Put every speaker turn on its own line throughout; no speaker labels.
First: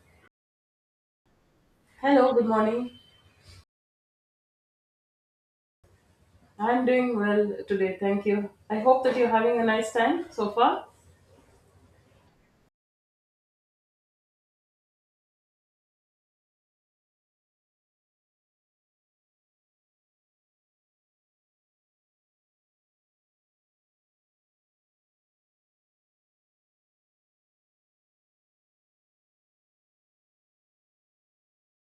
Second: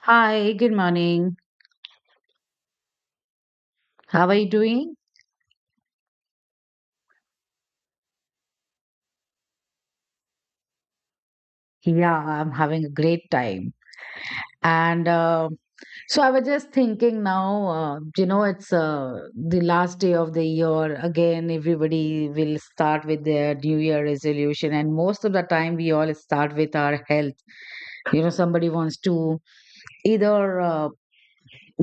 Hi, good morning.
Hello, good morning.
How are you doing?
I'm doing well today, thank you. I hope that you're having a nice time so far.
Yeah, I'm having a great time. And so I was just thinking now, you know, it's the last day of the year. Again, everybody will start with their New Year resolution. And most of the time, we all start with our health. You know, somebody wants to either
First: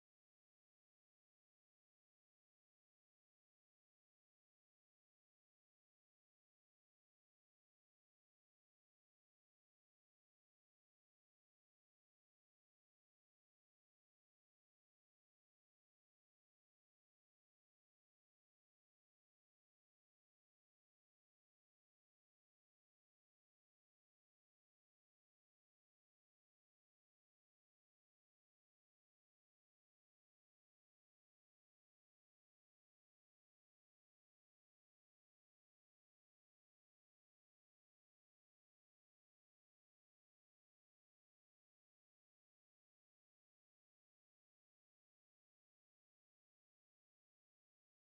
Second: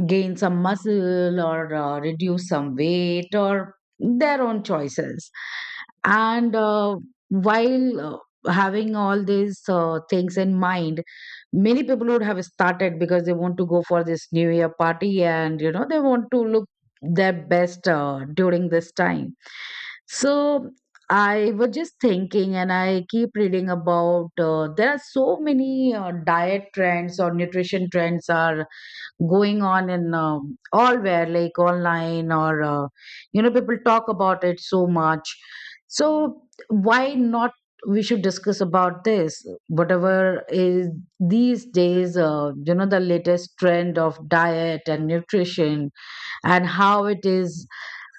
gain some muscle or reduce some weight, or their own choices. And while Having all these things in mind, many people would have started because they want to go for this New Year party, and you know they want to look their best during this time. So I was just thinking, and I keep reading about there are so many diet trends or nutrition trends are going on in all where, like online, or people talk about it so much. So why not we should discuss about this, whatever is these days the latest trend of diet and nutrition, and how it is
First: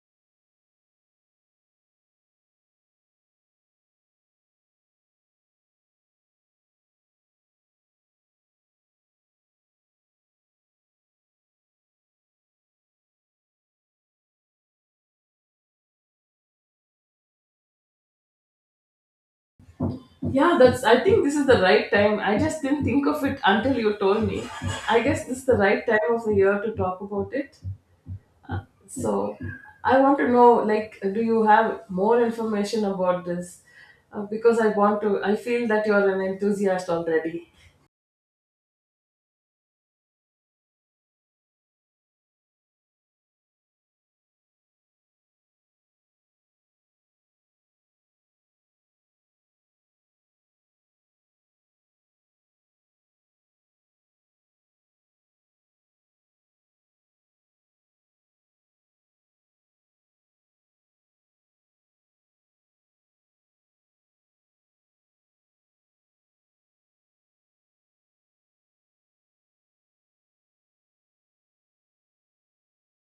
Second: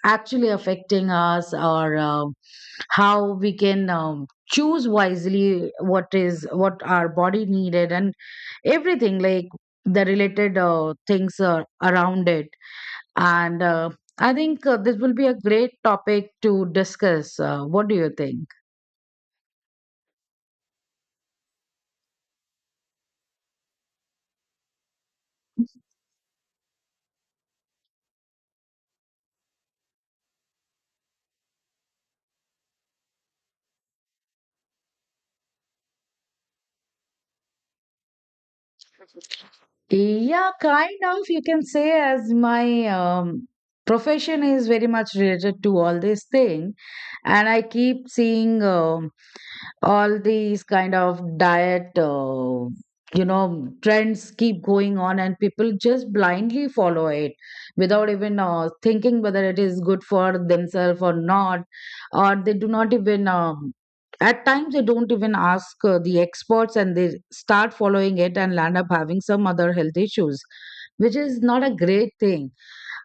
actually affecting us, or how we can choose wisely what is what our body needed, and everything like the related things around it. And uh, i think this will be a great topic to discuss. What do you think?
Yeah, that's I think this is the right time. I just didn't think of it until you told me. I guess this is the right time of the year to talk about it. So, I want to know, like, do you have more information about this? Because I want to I feel that you're an enthusiast already.
Yeah, kind of, you can say, as my profession is very much related to all this thing. And I keep seeing all these kind of diet trends keep going on, and people just blindly follow it without even thinking whether it is good for themselves or not. Or they do not even at times they don't even ask the experts, and they start following it and land up having some other health issues, which is not a great thing.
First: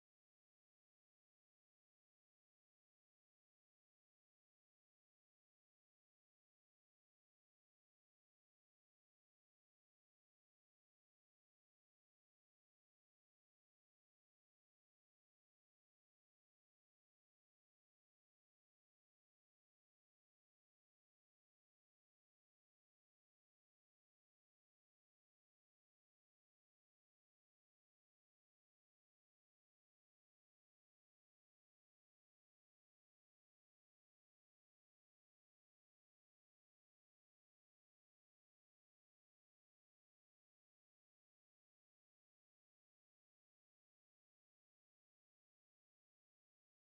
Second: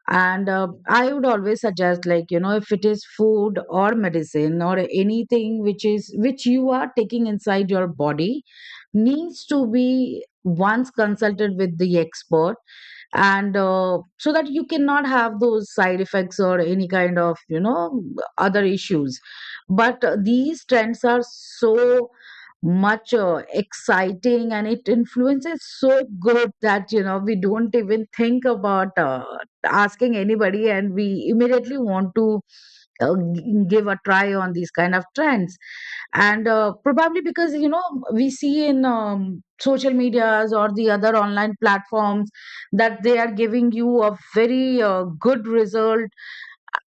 And uh, i would always suggest, like you know, if it is food or medicine or anything which is which you are taking inside your body, needs to be once consulted with the expert. And So that you cannot have those side effects or any kind of, you know, other issues. But These trends are so much exciting, and it influences so good that you know we don't even think about asking anybody, and we immediately want to give a try on these kind of trends. And Probably because, you know, we see in social medias or the other online platforms that they are giving you a very good result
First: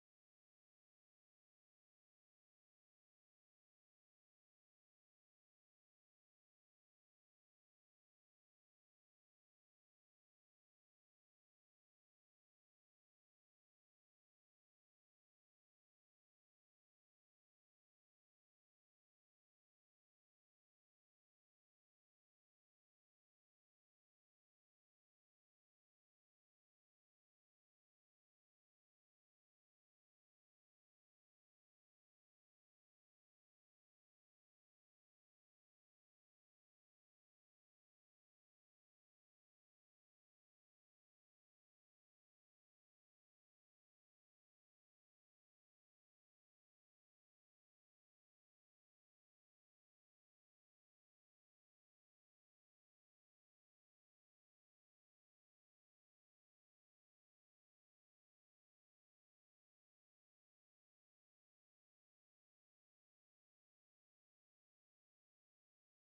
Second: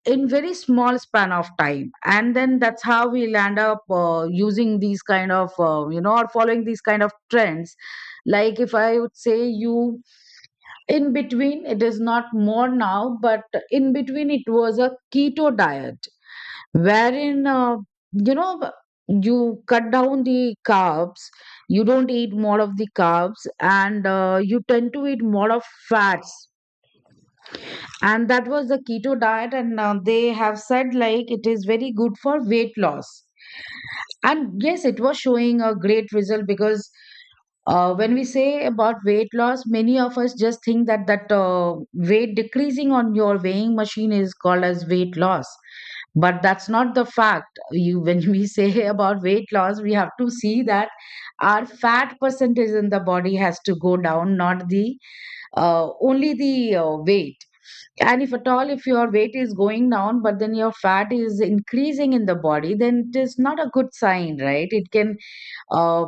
in very small span of time, and then that's how we'll end up using these kind of, or following these kind of trends. Like, if I would say you, in between it is not more now, but in between it was a keto diet, wherein you know you cut down the carbs. You don't eat more of the carbs, and you tend to eat more of fats, and that was the keto diet. And They have said like it is very good for weight loss, and yes, it was showing a great result. Because when we say about weight loss, many of us just think that weight decreasing on your weighing machine is called as weight loss, but that's not the fact. You when we say about weight loss, we have to see that our fat percentage in the body has to go down, not the only the weight. And if at all if your weight is going down but then your fat is increasing in the body, then it is not a good sign, right? It can uh,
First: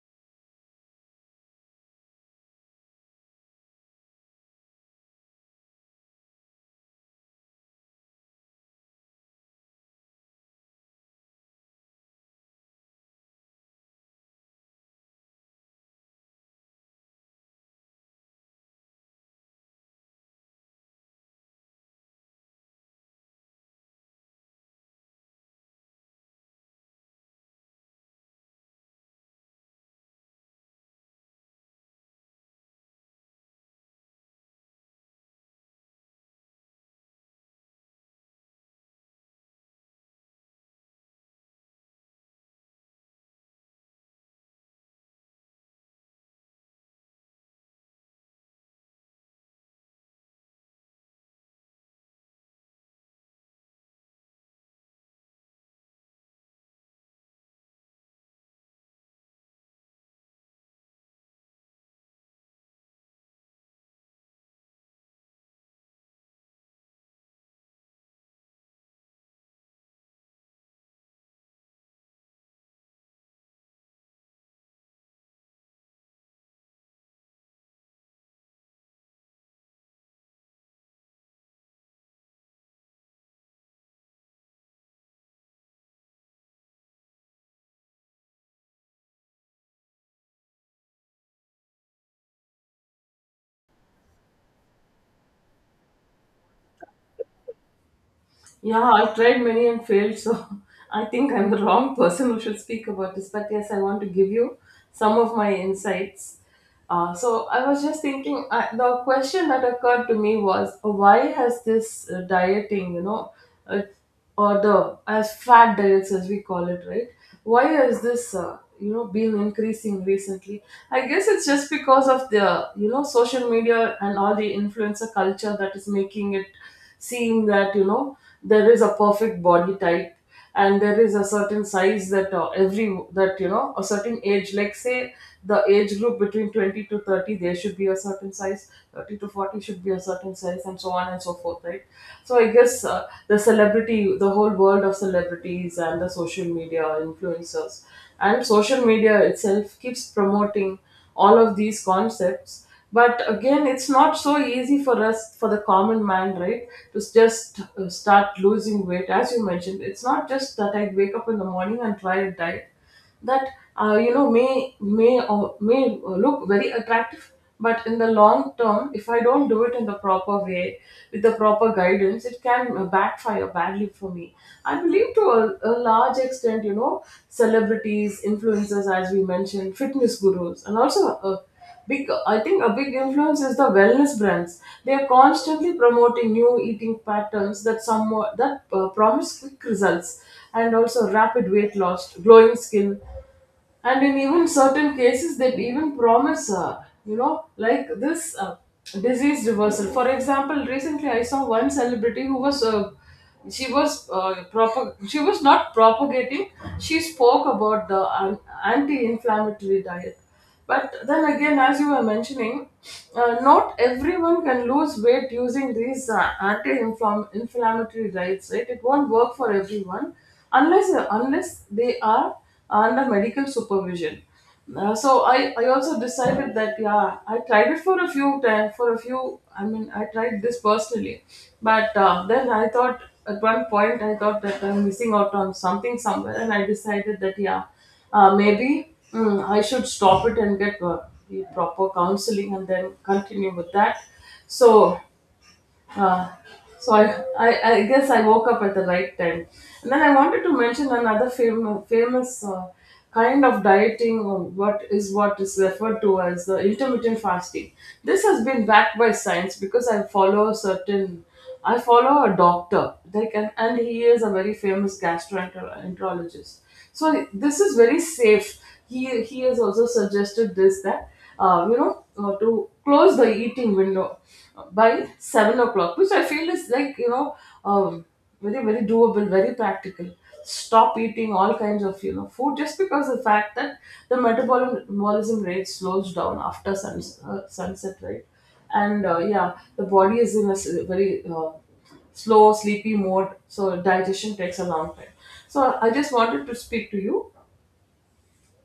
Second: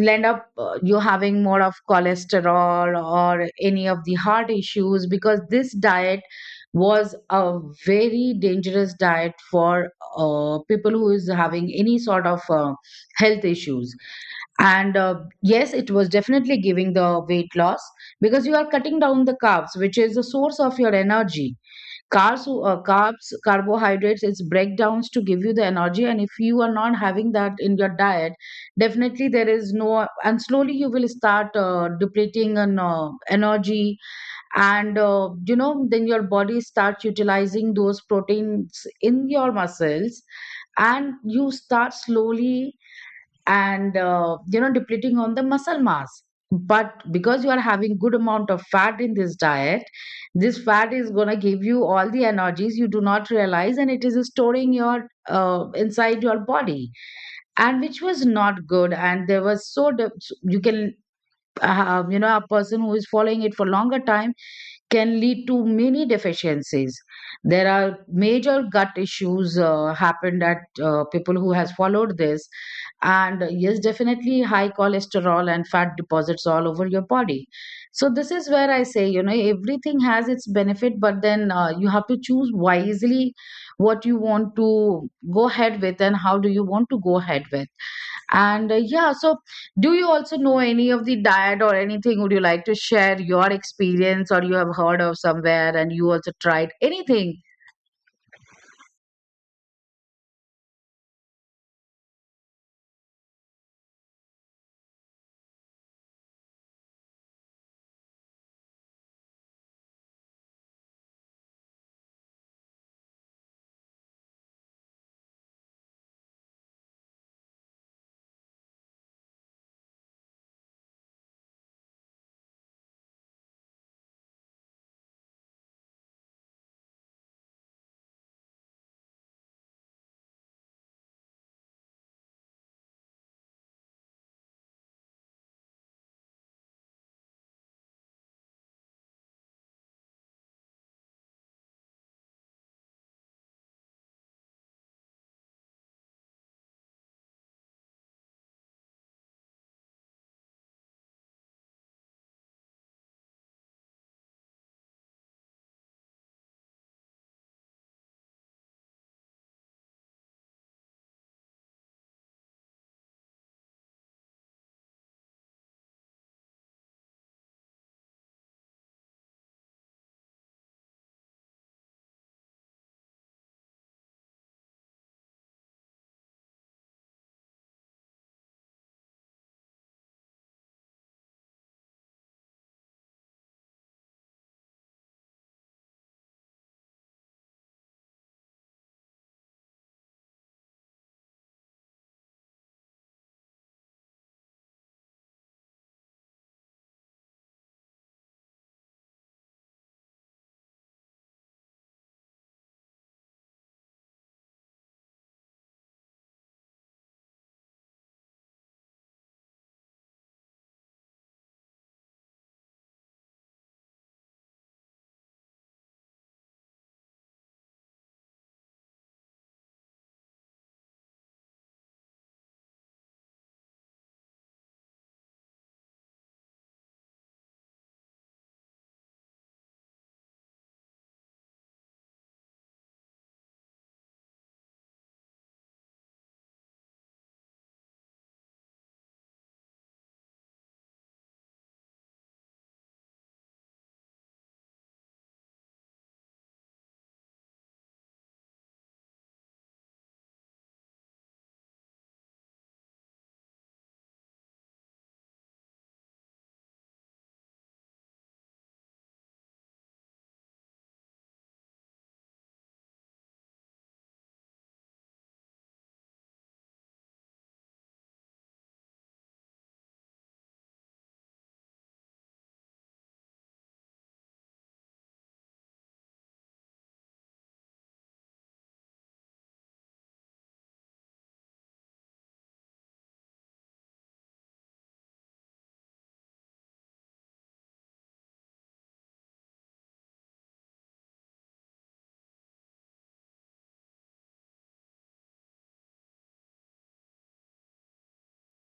end up you having more of cholesterol or any of the heart issues. Because this diet was a very dangerous diet for people who is having any sort of health issues. And Yes, it was definitely giving the weight loss, because you are cutting down the carbs, which is the source of your energy. Carbs, carbohydrates, it's breakdowns to give you the energy. And if you are not having that in your diet, definitely there is no, and slowly you will start depleting on energy. And then your body starts utilizing those proteins in your muscles, and you start slowly and depleting on the muscle mass. But because you are having good amount of fat in this diet, this fat is going to give you all the energies, you do not realize, and it is storing your inside your body. And which was not good, and there was you can a person who is following it for longer time can lead to many deficiencies. There are major gut issues happened at people who has followed this, and yes, definitely high cholesterol and fat deposits all over your body. So this is where I say, you know, everything has its benefit, but then you have to choose wisely what you want to go ahead with and how do you want to go ahead with. And Yeah, so do you also know any of the diet or anything? Would you like to share your experience, or you have heard of somewhere and you also tried anything?
Yeah, I've tried many and failed, so I think I'm the wrong person who should speak about this. But yes, I want to give you some of my insights. So I was just thinking, the question that occurred to me was, why has this dieting, uh, or the as fat diets as we call it, right? Why has this, been increasing recently? I guess it's just because of the social media and all the influencer culture that is making it seem that there is a perfect body type, and there is a certain size, that a certain age, like say, the age group between 20 to 30 there should be a certain size, 30 to 40 should be a certain size, and so on and so forth, right? So I guess, the whole world of celebrities and the social media influencers and social media itself keeps promoting all of these concepts. But again, it's not so easy for us, for the common man, right? To just start losing weight, as you mentioned. It's not just that I wake up in the morning and try a diet that may or may look very attractive, but in the long term if I don't do it in the proper way, with the proper guidance, it can backfire badly for me. I believe, to a large extent, celebrities, influencers, as we mentioned, fitness gurus, and also a big I think a big influence is the wellness brands. They are constantly promoting new eating patterns that somewhat that promise quick results, and also rapid weight loss, glowing skin, and in even certain cases they even promise, like, this disease reversal. For example, recently I saw one celebrity who was, she was, she was not propagating, she spoke about the anti-inflammatory diet. But then again, as you were mentioning, not everyone can lose weight using these anti-inflammatory diets, right? It won't work for everyone unless they are under medical supervision. So I also decided that, yeah, I tried it for a few times, for a few I mean, I tried this personally, but then I thought, at one point I thought that I'm missing out on something somewhere, and I decided that, yeah, maybe, I should stop it and get the proper counseling and then continue with that. So, uh, so I guess I woke up at the right time. And then I wanted to mention another famous kind of dieting, or what is referred to as the intermittent fasting. This has been backed by science because I follow a doctor, like, and he is a very famous gastroenterologist. So this is very safe. He has also suggested this, that to close the eating window by 7 o'clock, which I feel is, like, um, very, very doable, very practical. Stop eating all kinds of, food, just because the fact that the metabolism rate slows down after sunset, right? And yeah, the body is in a very slow sleepy mode, so digestion takes a long time. So I just wanted to speak to you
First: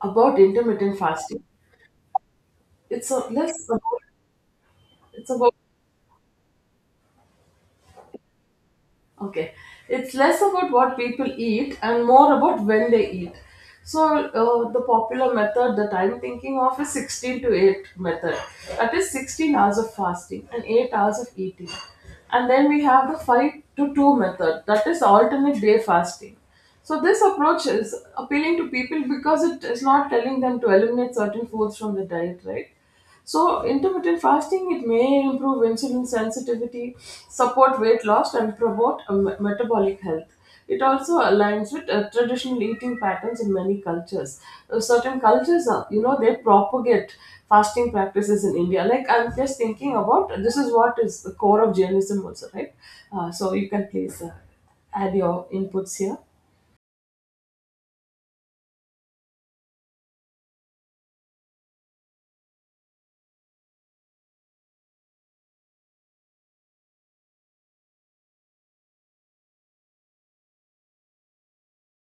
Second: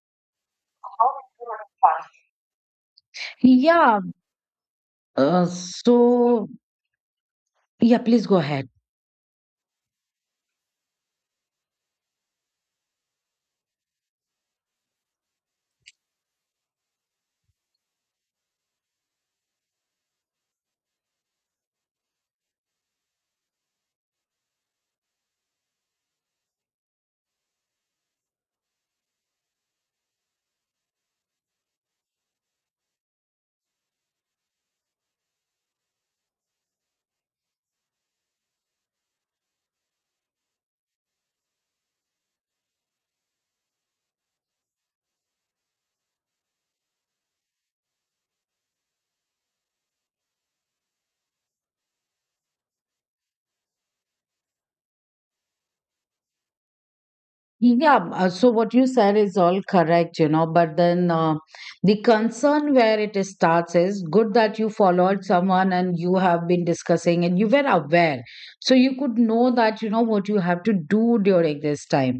about intermittent fasting. it's a less about
Yeah.
it's
Uh,
about
so yeah, please go ahead.
Okay, it's less about what people eat and more about when they eat. So, the popular method that I'm thinking of is 16 to 8 method. That is 16 hours of fasting and 8 hours of eating. And then we have the 5 to 2 method, that is alternate day fasting. So, this approach is appealing to people because it is not telling them to eliminate certain foods from the diet, right? So, intermittent fasting, it may improve insulin sensitivity, support weight loss, and promote metabolic health. It also aligns with traditional eating patterns in many cultures. Certain cultures, they propagate fasting practices in India. Like, I'm just thinking about this is what is the core of Jainism also, right? So you can, please, add your inputs here.
Yeah, so what you said is all correct, you know, but then the concern where it is starts is, good that you followed someone and you have been discussing and you were aware, so you could know that, you know, what you have to do during this time.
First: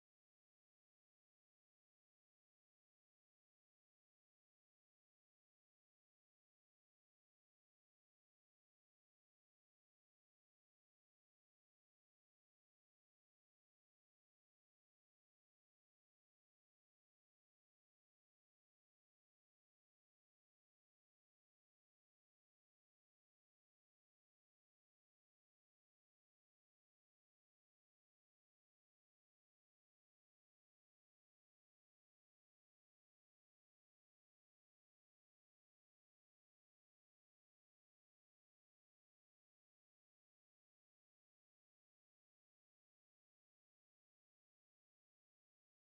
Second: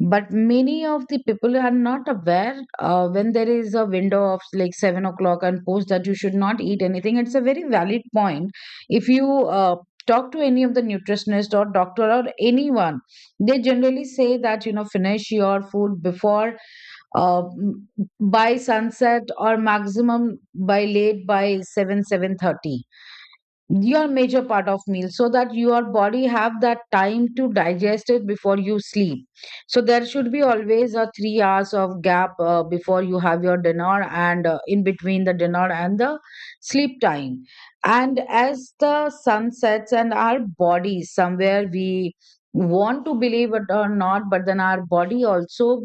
But many of the people are not aware when there is a window of like 7 o'clock and post that you should not eat anything. It's a very valid point. If you talk to any of the nutritionist or doctor or anyone, they generally say that, you know, finish your food before uh, m- by sunset, or maximum by late by 7, 7:30, your major part of meal, so that your body have that time to digest it before you sleep. So there should be always a 3 hours of gap before you have your dinner, and in between the dinner and the sleep time. And as the sun sets, and our body somewhere, we want to believe it or not, but then our body also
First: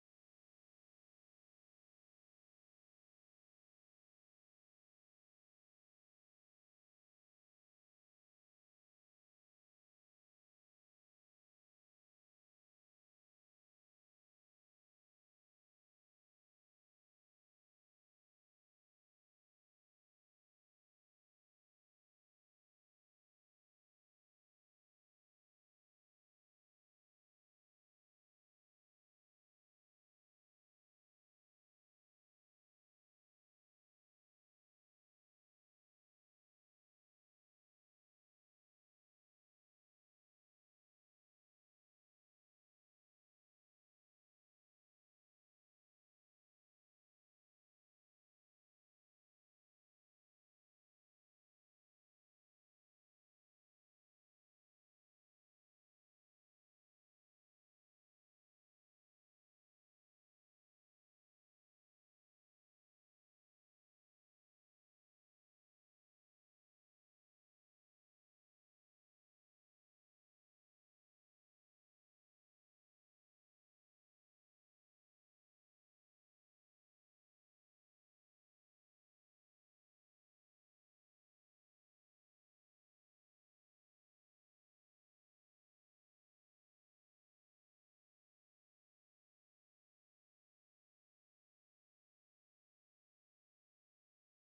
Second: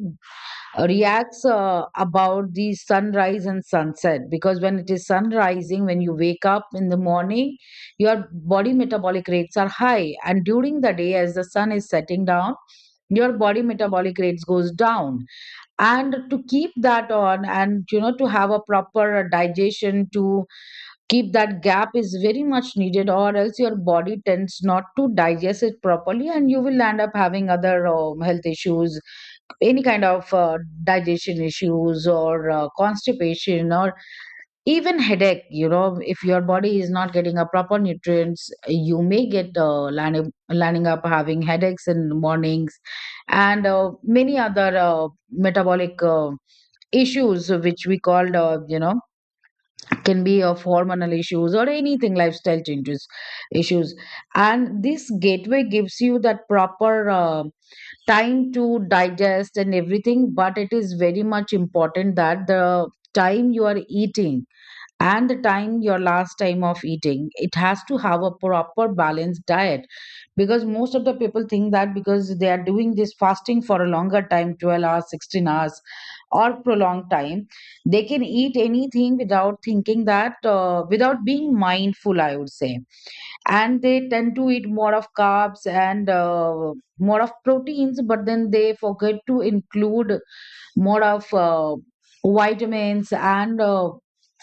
reacts about the sunrise and sunset. Because when it is sun rising, when you wake up in the morning, your body metabolic rates are high, and during the day as the sun is setting down, your body metabolic rates goes down. And to keep that on, and you know, to have a proper digestion, to keep that gap is very much needed, or else your body tends not to digest it properly, and you will end up having other health issues. Any kind of digestion issues, or constipation, or even headache, you know, if your body is not getting a proper nutrients, you may get landing up having headaches in the mornings. And Many other metabolic issues which we called, can be of hormonal issues or anything, lifestyle changes issues. And this gateway gives you that proper time to digest and everything. But it is very much important that the time you are eating and the time your last time of eating, it has to have a proper balanced diet. Because most of the people think that because they are doing this fasting for a longer time, 12 hours, 16 hours, or prolonged time, they can eat anything without thinking that without being mindful, I would say. And they tend to eat more of carbs, and more of proteins, but then they forget to include more of vitamins and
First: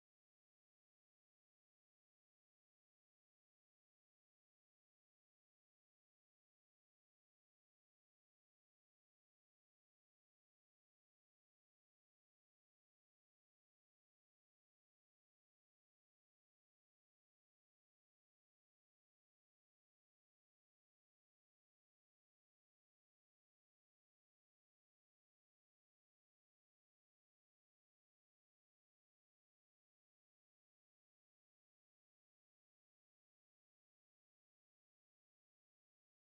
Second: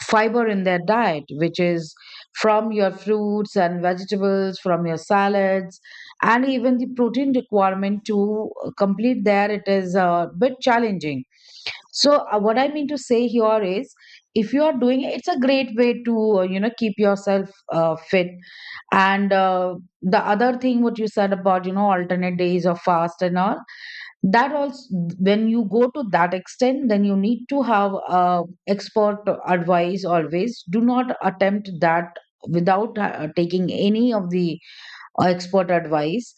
fiber in their diet, which is from your fruits and vegetables, from your salads. And even the protein requirement to complete there, it is a bit challenging. So what I mean to say here is, if you are doing it, it's a great way to keep yourself fit. And The other thing, what you said about, you know, alternate days of fast and all, that also, when you go to that extent, then you need to have expert advice. Always do not attempt that without taking any of the expert advice.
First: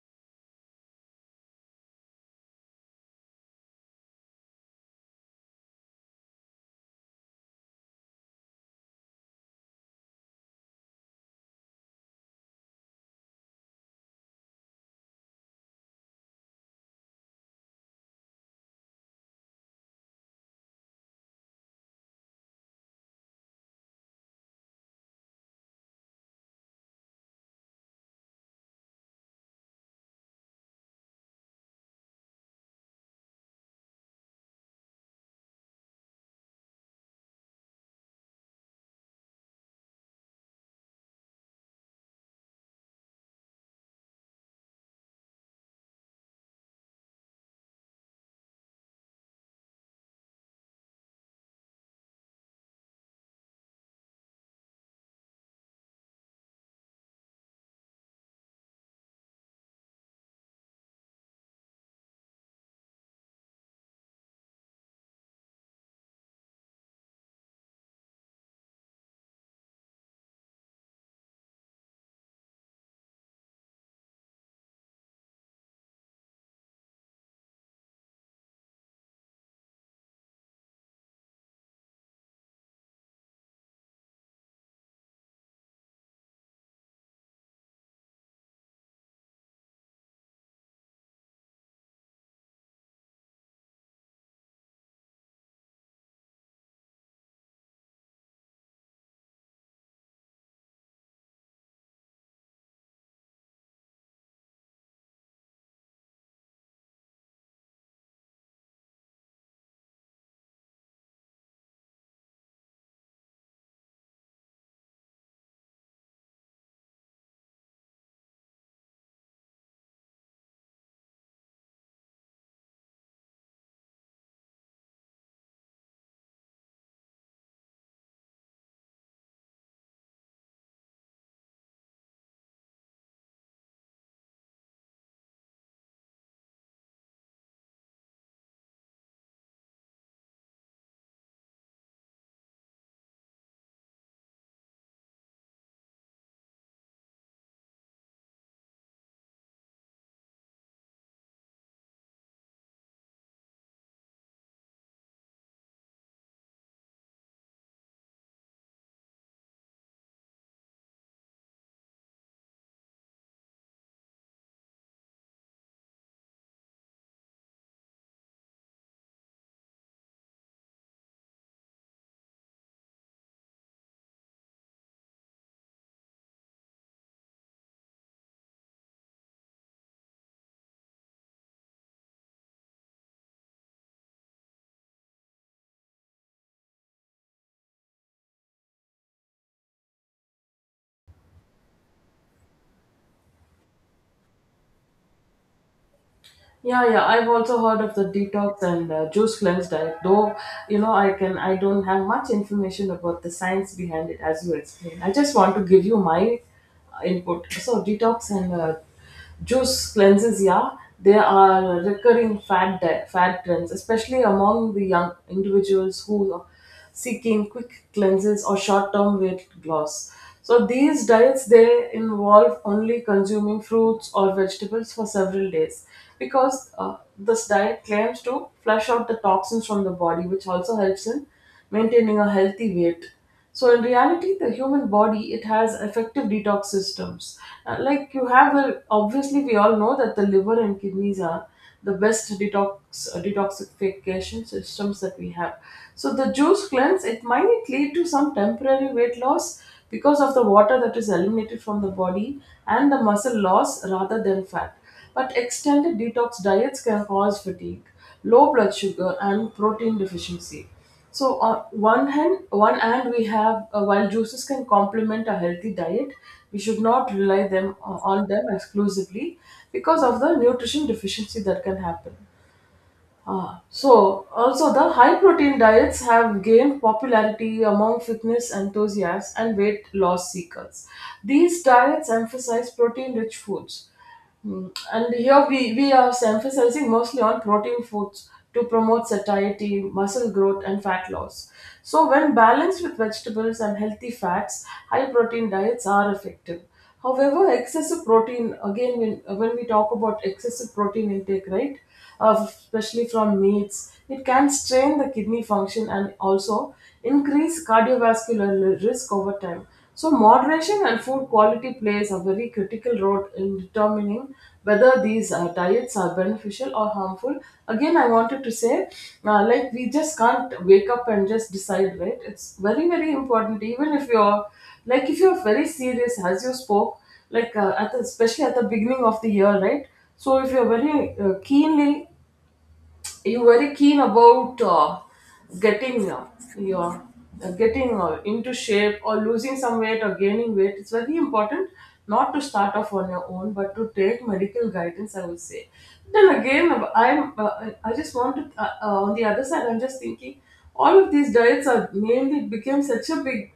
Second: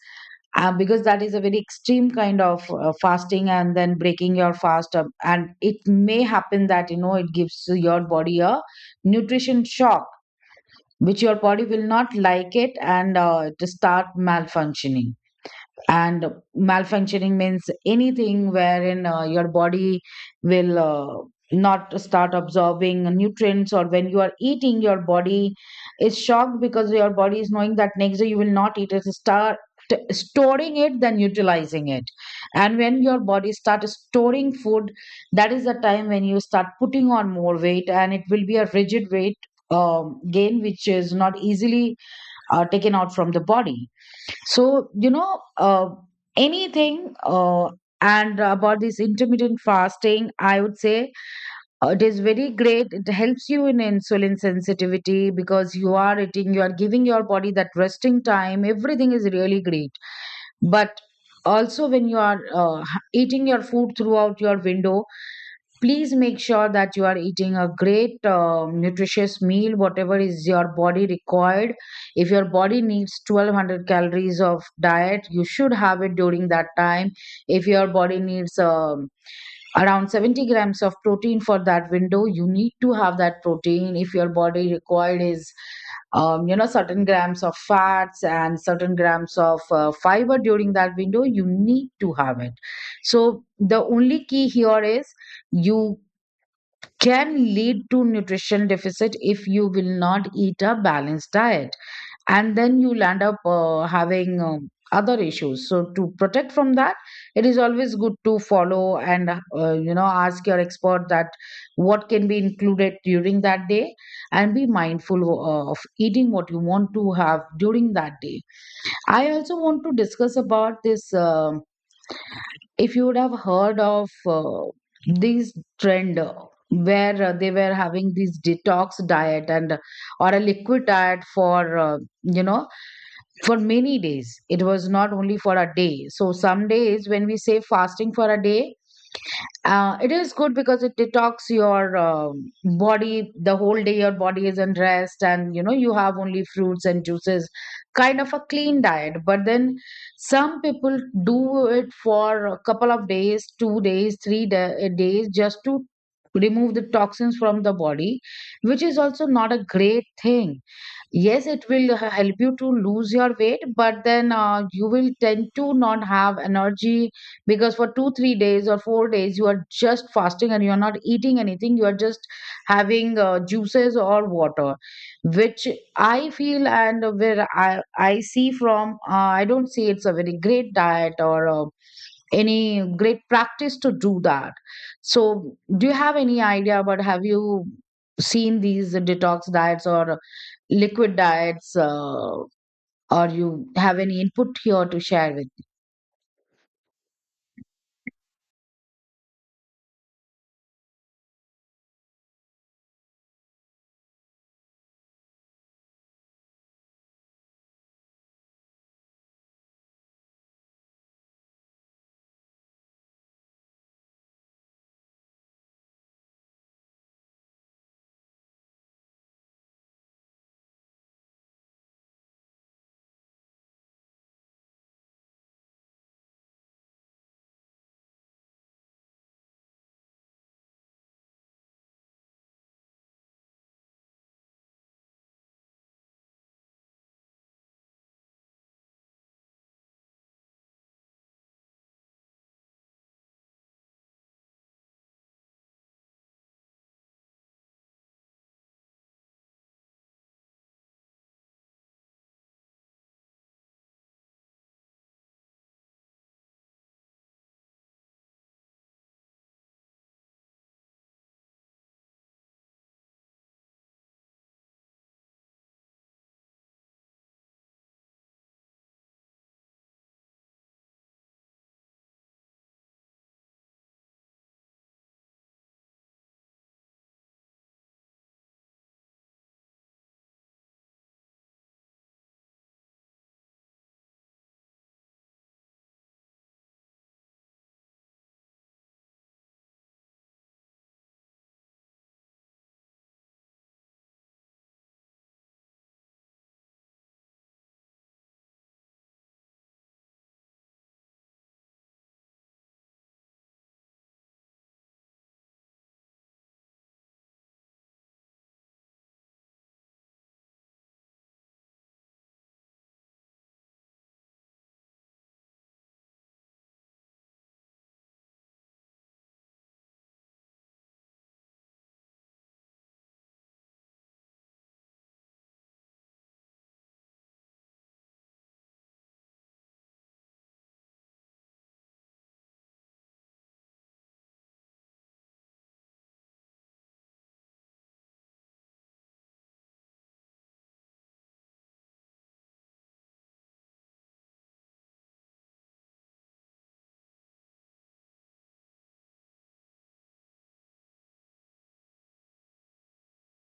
Because that is a very extreme kind of fasting, and then breaking your fast up, and it may happen that, you know, it gives your body a nutrition shock, which your body will not like it, and it start malfunctioning. And malfunctioning means anything wherein your body will not start absorbing nutrients, or when you are eating, your body is shocked because your Body is knowing that next day you will not eat it start storing it then utilizing it. And when your body start storing food, that is the time when you start putting on more weight, and it will be a rigid weight gain which is not easily taken out from the body. So, you know, uh, anything uh, and about this intermittent fasting, I would say it is very great. It helps you in insulin sensitivity because you are eating, you are giving your body that resting time. Everything is really great. But also, when you are eating your food throughout your window, please make sure that you are eating a great nutritious meal whatever is your body required. If your body needs 1200 calories of diet, you should have it during that time. If your body needs around 70 grams of protein for that window, you need to have that protein. If your body required is certain grams of fats and certain grams of fiber during that window, you need to have it. So the only key here is you can lead to nutrition deficit if you will not eat a balanced diet, and then you'll end up having other issues. So to protect from that, it is always good to follow and ask your expert that what can be included during that day and be mindful of eating what you want to have during that day. I also want to discuss about this . If you would have heard of this trend where they were having this detox diet and or a liquid diet for for many days. It was not only for a day. So some days when we say fasting for a day, it is good because it detox your body the whole day. Your body is in rest, and you know you have only fruits and juices, kind of a clean diet. But then some people do it for a couple of days, 2 days, days, just to remove the toxins from the body, which is also not a great thing. Yes, it will help you to lose your weight, but then you will tend to not have energy because for 2 3 days or 4 days you are just fasting and you are not eating anything. You are just having juices or water, which I feel and where I see from I don't see it's a very great diet or any great practice to do that. So do you have any idea about, have you seen these detox diets or liquid diets, or you have any input here to share with?
Yeah, yeah, I've also heard of the detox and juice cleanse diet. Though, I don't have much information about the science behind it, as you explained. I just want to give you my input. So, detox and juice cleanses, yeah, they are recurring fat trends, especially among the young individuals who seeking quick cleanses or short-term weight loss. So these diets, they involve only consuming fruits or vegetables for several days, because this diet claims to flush out the toxins from the body, which also helps in maintaining a healthy weight. So in reality, the human body, it has effective detox systems. Like, you have, obviously we all know that the liver and kidneys are the best detoxification systems that we have. So the juice cleanse, it might lead to some temporary weight loss because of the water that is eliminated from the body, and the muscle loss rather than fat. But extended detox diets can cause fatigue, low blood sugar, and protein deficiency. So on one hand, we have, while juices can complement a healthy diet, we should not rely them on them exclusively because of the nutrition deficiency that can happen. So, also the high protein diets have gained popularity among fitness enthusiasts and weight loss seekers. These diets emphasize protein rich foods. And here we are emphasizing mostly on protein foods to promote satiety, muscle growth, and fat loss. So, when balanced with vegetables and healthy fats, high protein diets are effective. However, excessive protein, again, when we talk about excessive protein intake, right? Especially from meats. It can strain the kidney function and also increase cardiovascular risk over time. So, moderation and food quality plays a very critical role in determining whether these diets are beneficial or harmful. Again, I wanted to say, like, we just can't wake up and just decide, right? It's very, very important, even if you're, like, if you're very serious, as you spoke, like, especially at the beginning of the year, right? So if you're very keenly you're very keen about getting uh, your getting into shape or losing some weight or gaining weight, it's very important not to start off on your own but to take medical guidance, I would say. Then again, I just want to, on the other side I'm just thinking, all of these diets are mainly became such a big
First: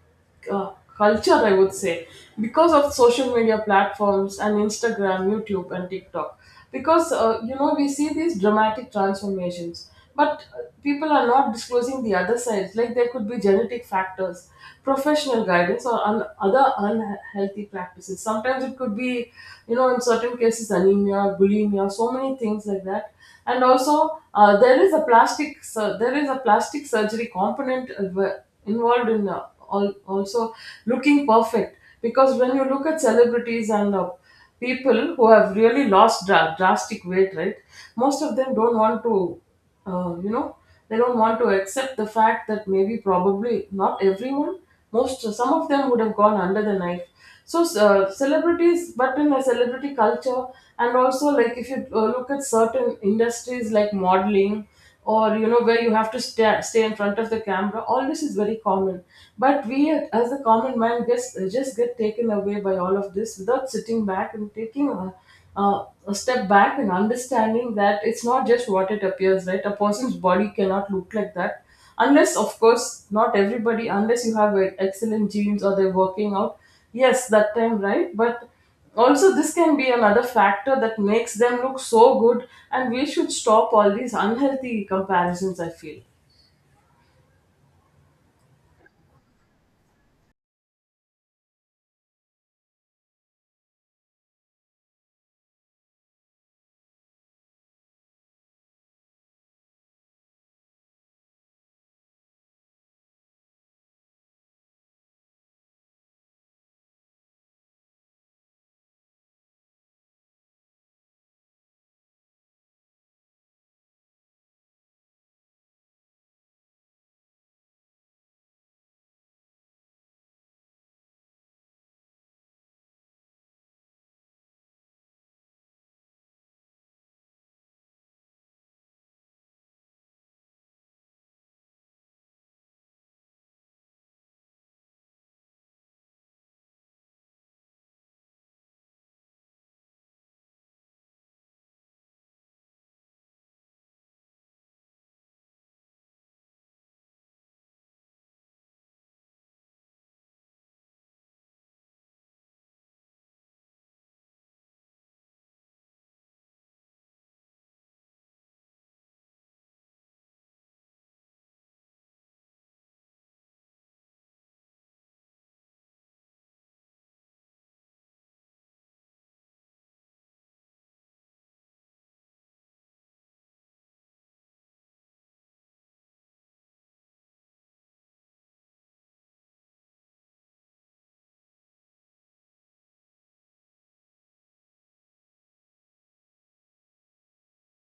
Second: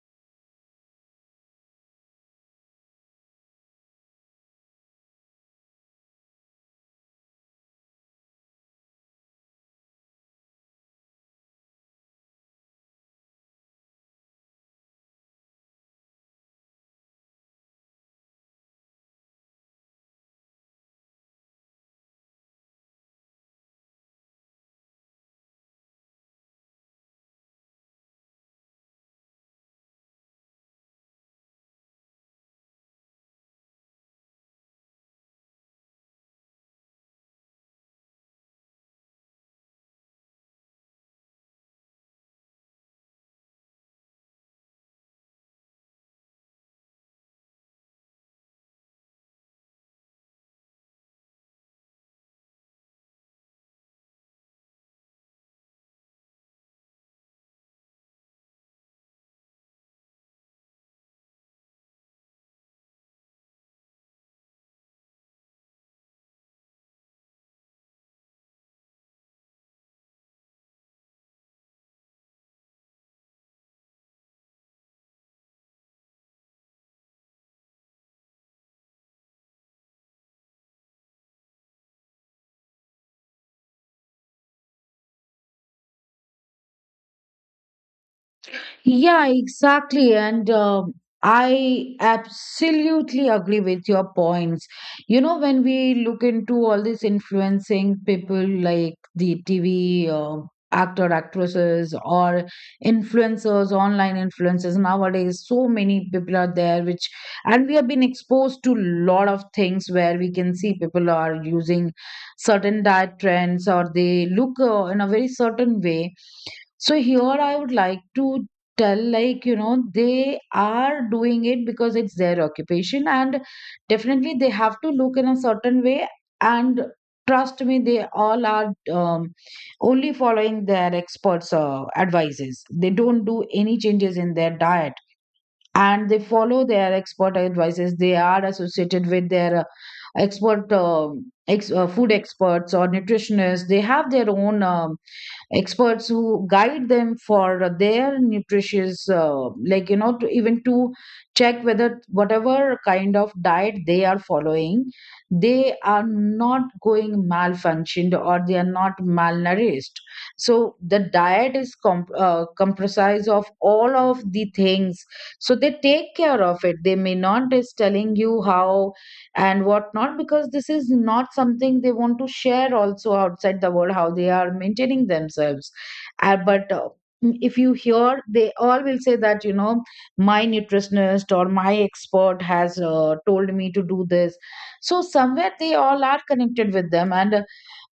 uh, culture, I would say, because of social media platforms and Instagram, YouTube, and TikTok. Because we see these dramatic transformations, but people are not disclosing the other sides. Like, there could be genetic factors, professional guidance, or other unhealthy practices. Sometimes it could be, in certain cases, anemia, bulimia, so many things like that. And also there is a plastic surgery component involved in, also, looking perfect, because when you look at celebrities and people who have really lost drastic weight, right? Most of them don't want to, uh, you know they don't want to accept the fact that, maybe probably not everyone, most some of them would have gone under the knife. So, celebrities but in a celebrity culture, and also, like, if you look at certain industries like modeling, or you know where you have to stay in front of the camera, all this is very common. But we, as a common man, just get taken away by all of this without sitting back and taking a step back and understanding that it's not just what it appears, right? A person's body cannot look like that, unless, of course, not everybody, unless you have excellent genes, or they're working out, yes, that time, right? But also, this can be another factor that makes them look so good, and we should stop all these unhealthy comparisons, I feel.
Yeah, exactly. And I absolutely agree with your points. You know, when we look into all these influencing people like the TV actor, actresses, or influencers, online influencers, nowadays, so many people are there, which, and we have been exposed to lot of things where we can see people are using certain diet trends or they look in a very certain way. So here I would like to tell, like, you know, they are doing it because it's their occupation, and definitely they have to look in a certain way. And trust me, they all are um, only following their experts advices. They don't do any changes in their diet, and they follow their expert advices. They are associated with their expert um food experts or nutritionists. They have their own experts who guide them for their nutritious, to even to check whether whatever kind of diet they are following, they are not going malfunctioned or they are not malnourished. So the diet is comprised of all of the things. So they take care of it. They may not is telling you how and whatnot, because this is not something they want to share also outside the world, how they are maintaining themselves. But if you hear, they all will say that, you know, my nutritionist or my expert has told me to do this. So somewhere they all are connected with them, and uh,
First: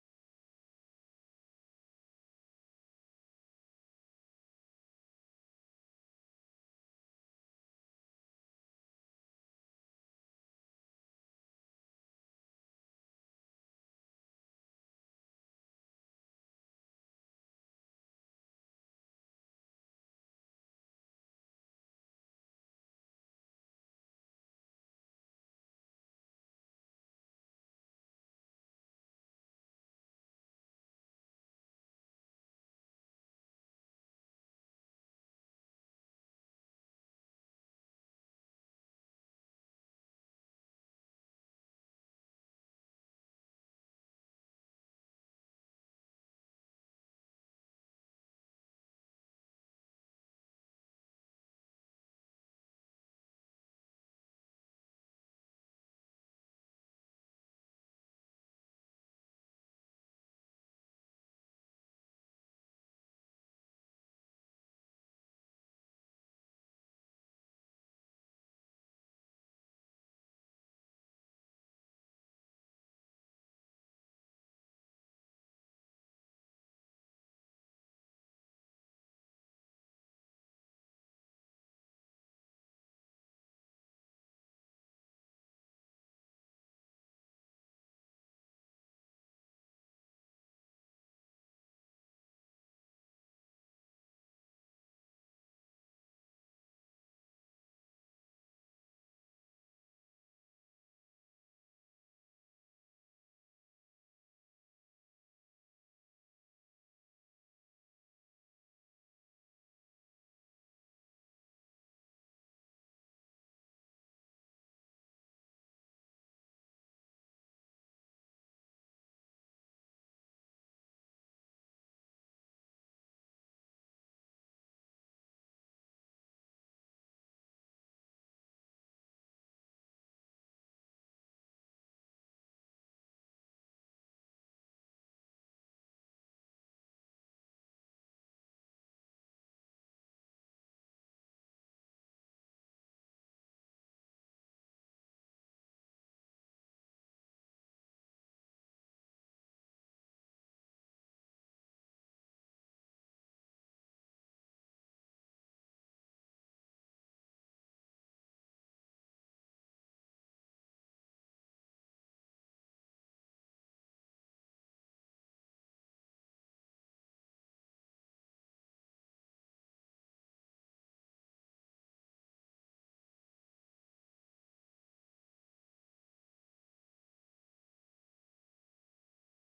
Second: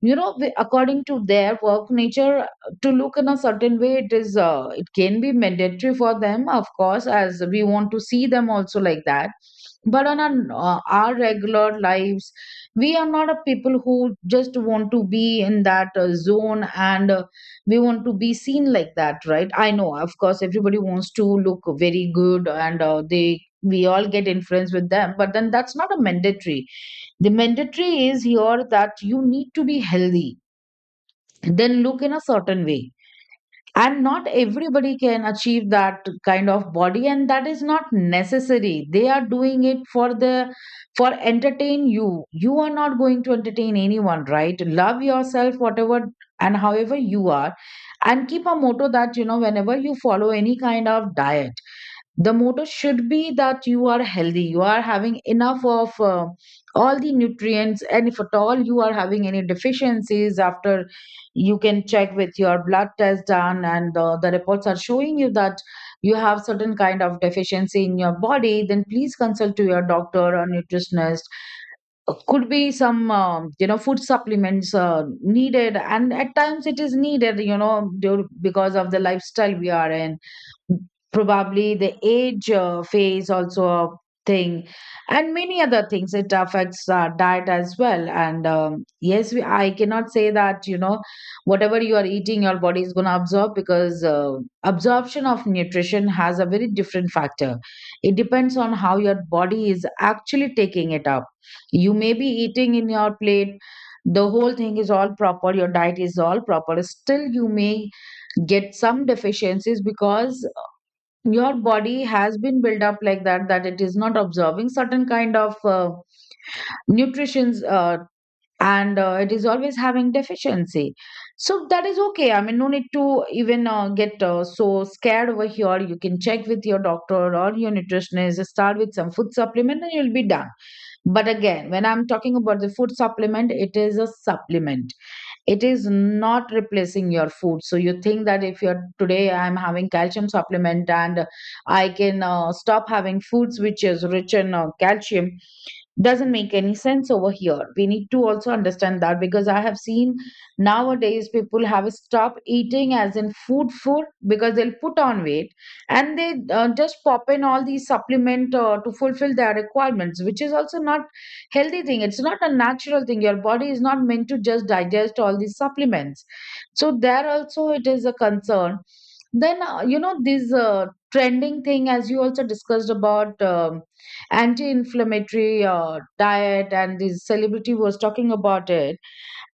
you know the, according to their work nature, to look in a certain way, it is it can be mandatory for them, of course, as we want to see them also like that. But on our regular lives, we are not a people who just want to be in that zone, and we want to be seen like that, right? I know, of course, everybody wants to look very good, and they we all get influenced with them, but then that's not a mandatory. The mandatory is here that you need to be healthy, then look in a certain way. And not everybody can achieve that kind of body, and that is not necessary. They are doing it for the, for entertain you. You are not going to entertain anyone, right? Love yourself, whatever and however you are, and keep a motto that, you know, whenever you follow any kind of diet, the motto should be that you are healthy, you are having enough of all the nutrients. And if at all you are having any deficiencies, after you can check with your blood test done, and the reports are showing you that you have certain kind of deficiency in your body, then please consult to your doctor or nutritionist. Could be some food supplements needed, and at times it is needed, you know, due, because of the lifestyle we are in, probably the age phase also a thing, and many other things. It affects our diet as well. And I cannot say that, you know, whatever you are eating your body is going to absorb, because absorption of nutrition has a very different factor. It depends on how your body is actually taking it up. You may be eating in your plate, the whole thing is all proper, your diet is all proper, still you may get some deficiencies because your body has been built up like that, that it is not absorbing certain kind of nutritions, and it is always having deficiency. So that is okay, I mean, no need to even get so scared over here. You can check with your doctor or your nutritionist, start with some food supplement, and you'll be done. But again, when I'm talking about the food supplement, it is a supplement. It is not replacing your food. So you think that if you're, today I'm having calcium supplement, and I can stop having foods which is rich in calcium, doesn't make any sense over here. We need to also understand that, because I have seen nowadays people have stopped eating as in food food because they'll put on weight, and they just pop in all these supplement to fulfill their requirements, which is also not healthy thing. It's not a natural thing. Your body is not meant to just digest all these supplements. So there also it is a concern. Then this trending thing as you also discussed about anti-inflammatory diet, and this celebrity was talking about it.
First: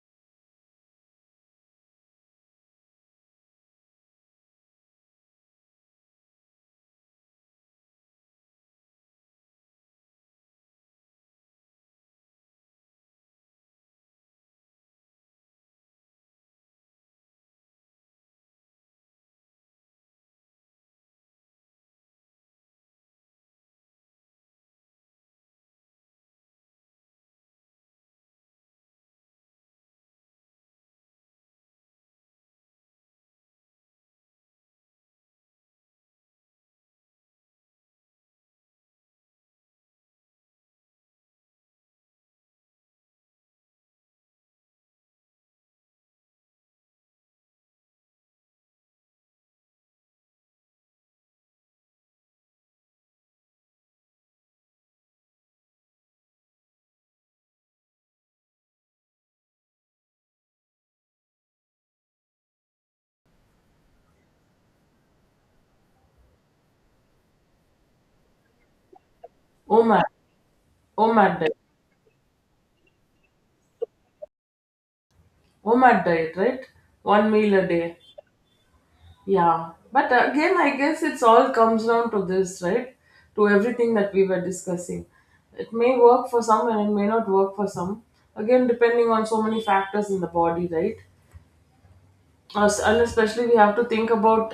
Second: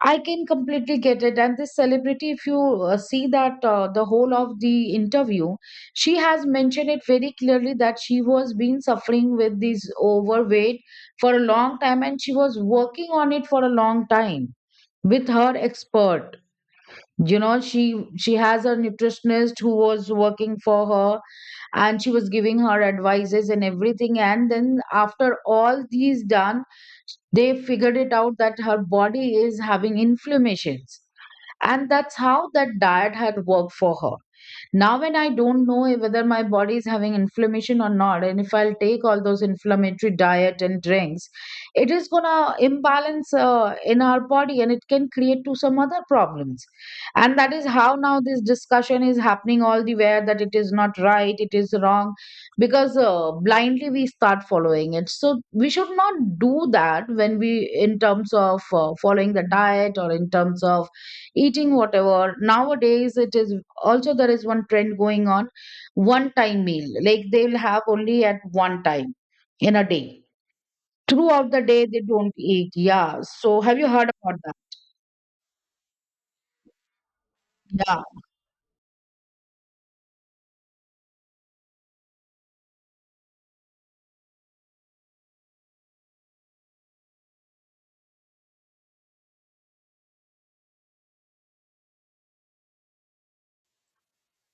I can completely get it. And this celebrity, if you see that the whole of the interview, she has mentioned it very clearly that she was been suffering with this overweight for a long time, and she was working on it for a long time with her expert. You know, she has a nutritionist who was working for her, and she was giving her advices and everything. And then after all these done, they figured it out that her body is having inflammations, and that's how that diet had worked for her. Now, when I don't know if whether my body is having inflammation or not, and if I'll take all those inflammatory diet and drinks, it is gonna imbalance in our body, and it can create to some other problems. And that is how now this discussion is happening all the way, that it is not right, it is wrong, because blindly we start following it. So we should not do that when we, in terms of following the diet or in terms of eating whatever. Nowadays, it is also, there is one trend going on, one time meal, like they'll have only at one time in a
OMAD,
day,
OMAD
throughout
diet,
the day they don't eat, yeah, so have you heard about
OMAD diet, right? One meal a
that?
day.
Yeah,
Yeah, but again, I guess it's all comes down to this, right? To everything that we were discussing. It may work for some and it may not work for some. Again, depending on so many factors in the body, right? And especially, we have to think about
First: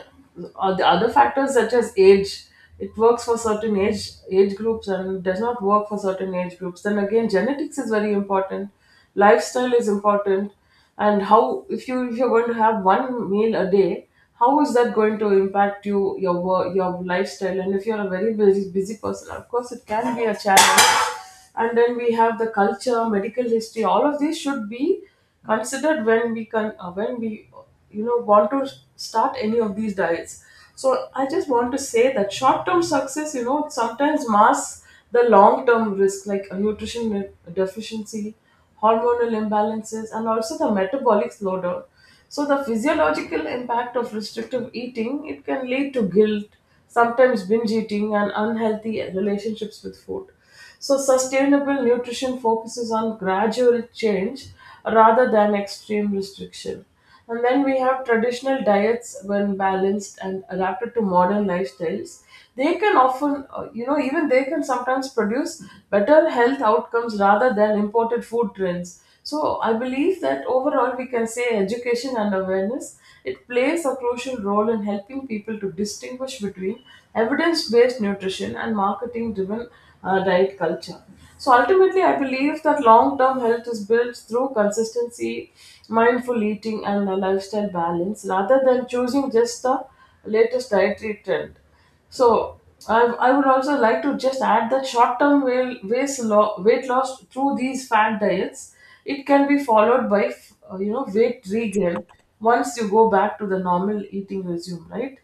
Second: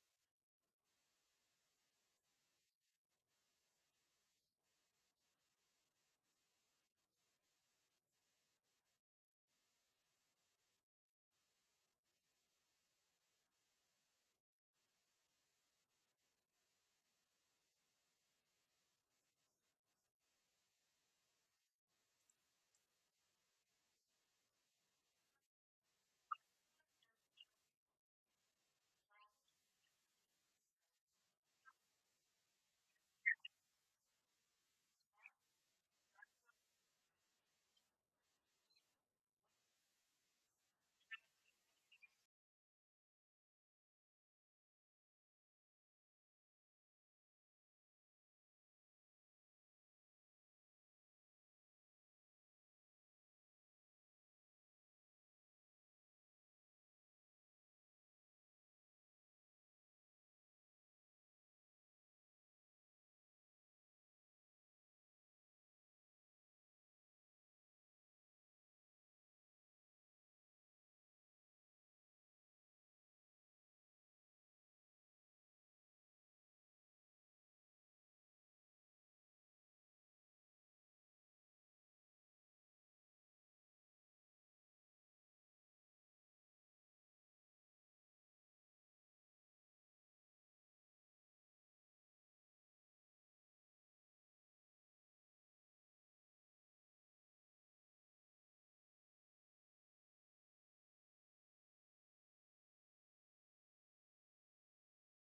the other factors, such as age. It works for certain age groups and does not work for certain age groups. Then again, genetics is very important, lifestyle is important. And how, if you're going to have one meal a day, how is that going to impact you, your work, your lifestyle? And if you're a very busy, busy person, of course it can be a challenge. And then we have the culture, medical history. All of these should be considered when we can when we you know want to start any of these diets. So I just want to say that short term success, sometimes masks the long term risk, like a nutrition deficiency, hormonal imbalances, and also the metabolic slowdown. So the physiological impact of restrictive eating, it can lead to guilt, sometimes binge eating, and unhealthy relationships with food. So sustainable nutrition focuses on gradual change rather than extreme restriction. And then we have traditional diets, when balanced and adapted to modern lifestyles, they can often, even they can sometimes produce better health outcomes rather than imported food trends. So I believe that overall we can say, education and awareness, it plays a crucial role in helping people to distinguish between evidence-based nutrition and marketing-driven diet culture. So ultimately, I believe that long term health is built through consistency, mindful eating, and a lifestyle balance rather than choosing just the latest dietary trend. So I would also like to just add that short term weight loss through these fat diets, it can be followed by weight regain once you go back to the normal eating regime, right?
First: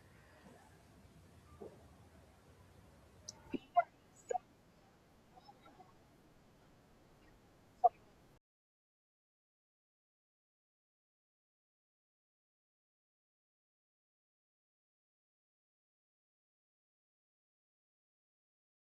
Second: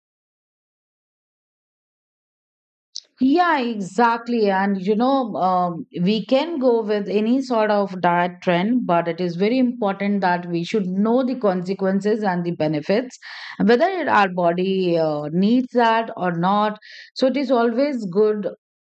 yeah, exactly. And you know, we can go with any sort of diet trend, but it is very important that we should know the consequences and the benefits, whether it, our body needs that or not. So it is always good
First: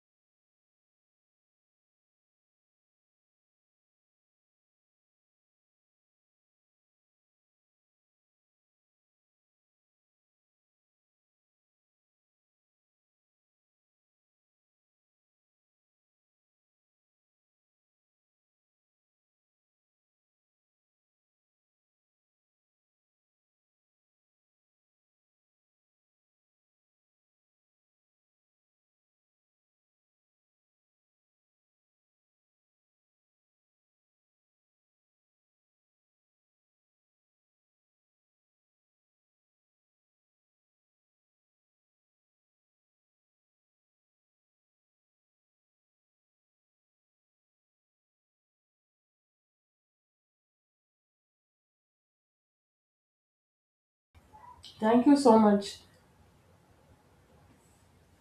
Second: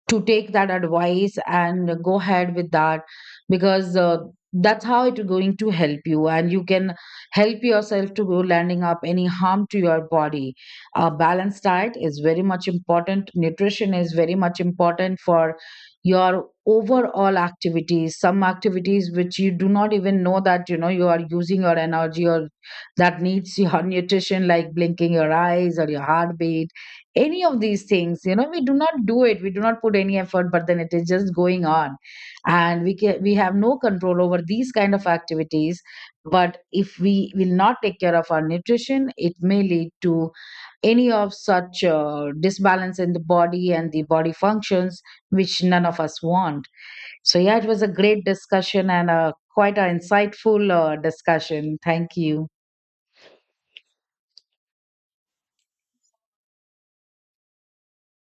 to take that advice and go ahead with that, because that's how it's going to help you, and you can help yourself to go landing up any harm to your body. A balanced diet is very much important, nutrition is very much important for your overall activities. Some activities which you do not even know, that you know you are using your energy or that needs your nutrition, like blinking your eyes or your heartbeat, any of these things, you know, we do not do it, we do not put any effort, but then it is just going on, and we have no control over these kind of activities. But if we will not take care of our nutrition, it may lead to any of such disbalance in the body and the body functions, which none of us want. So yeah, it was a great discussion and a quite an insightful discussion. Thank you.
Thank you so much.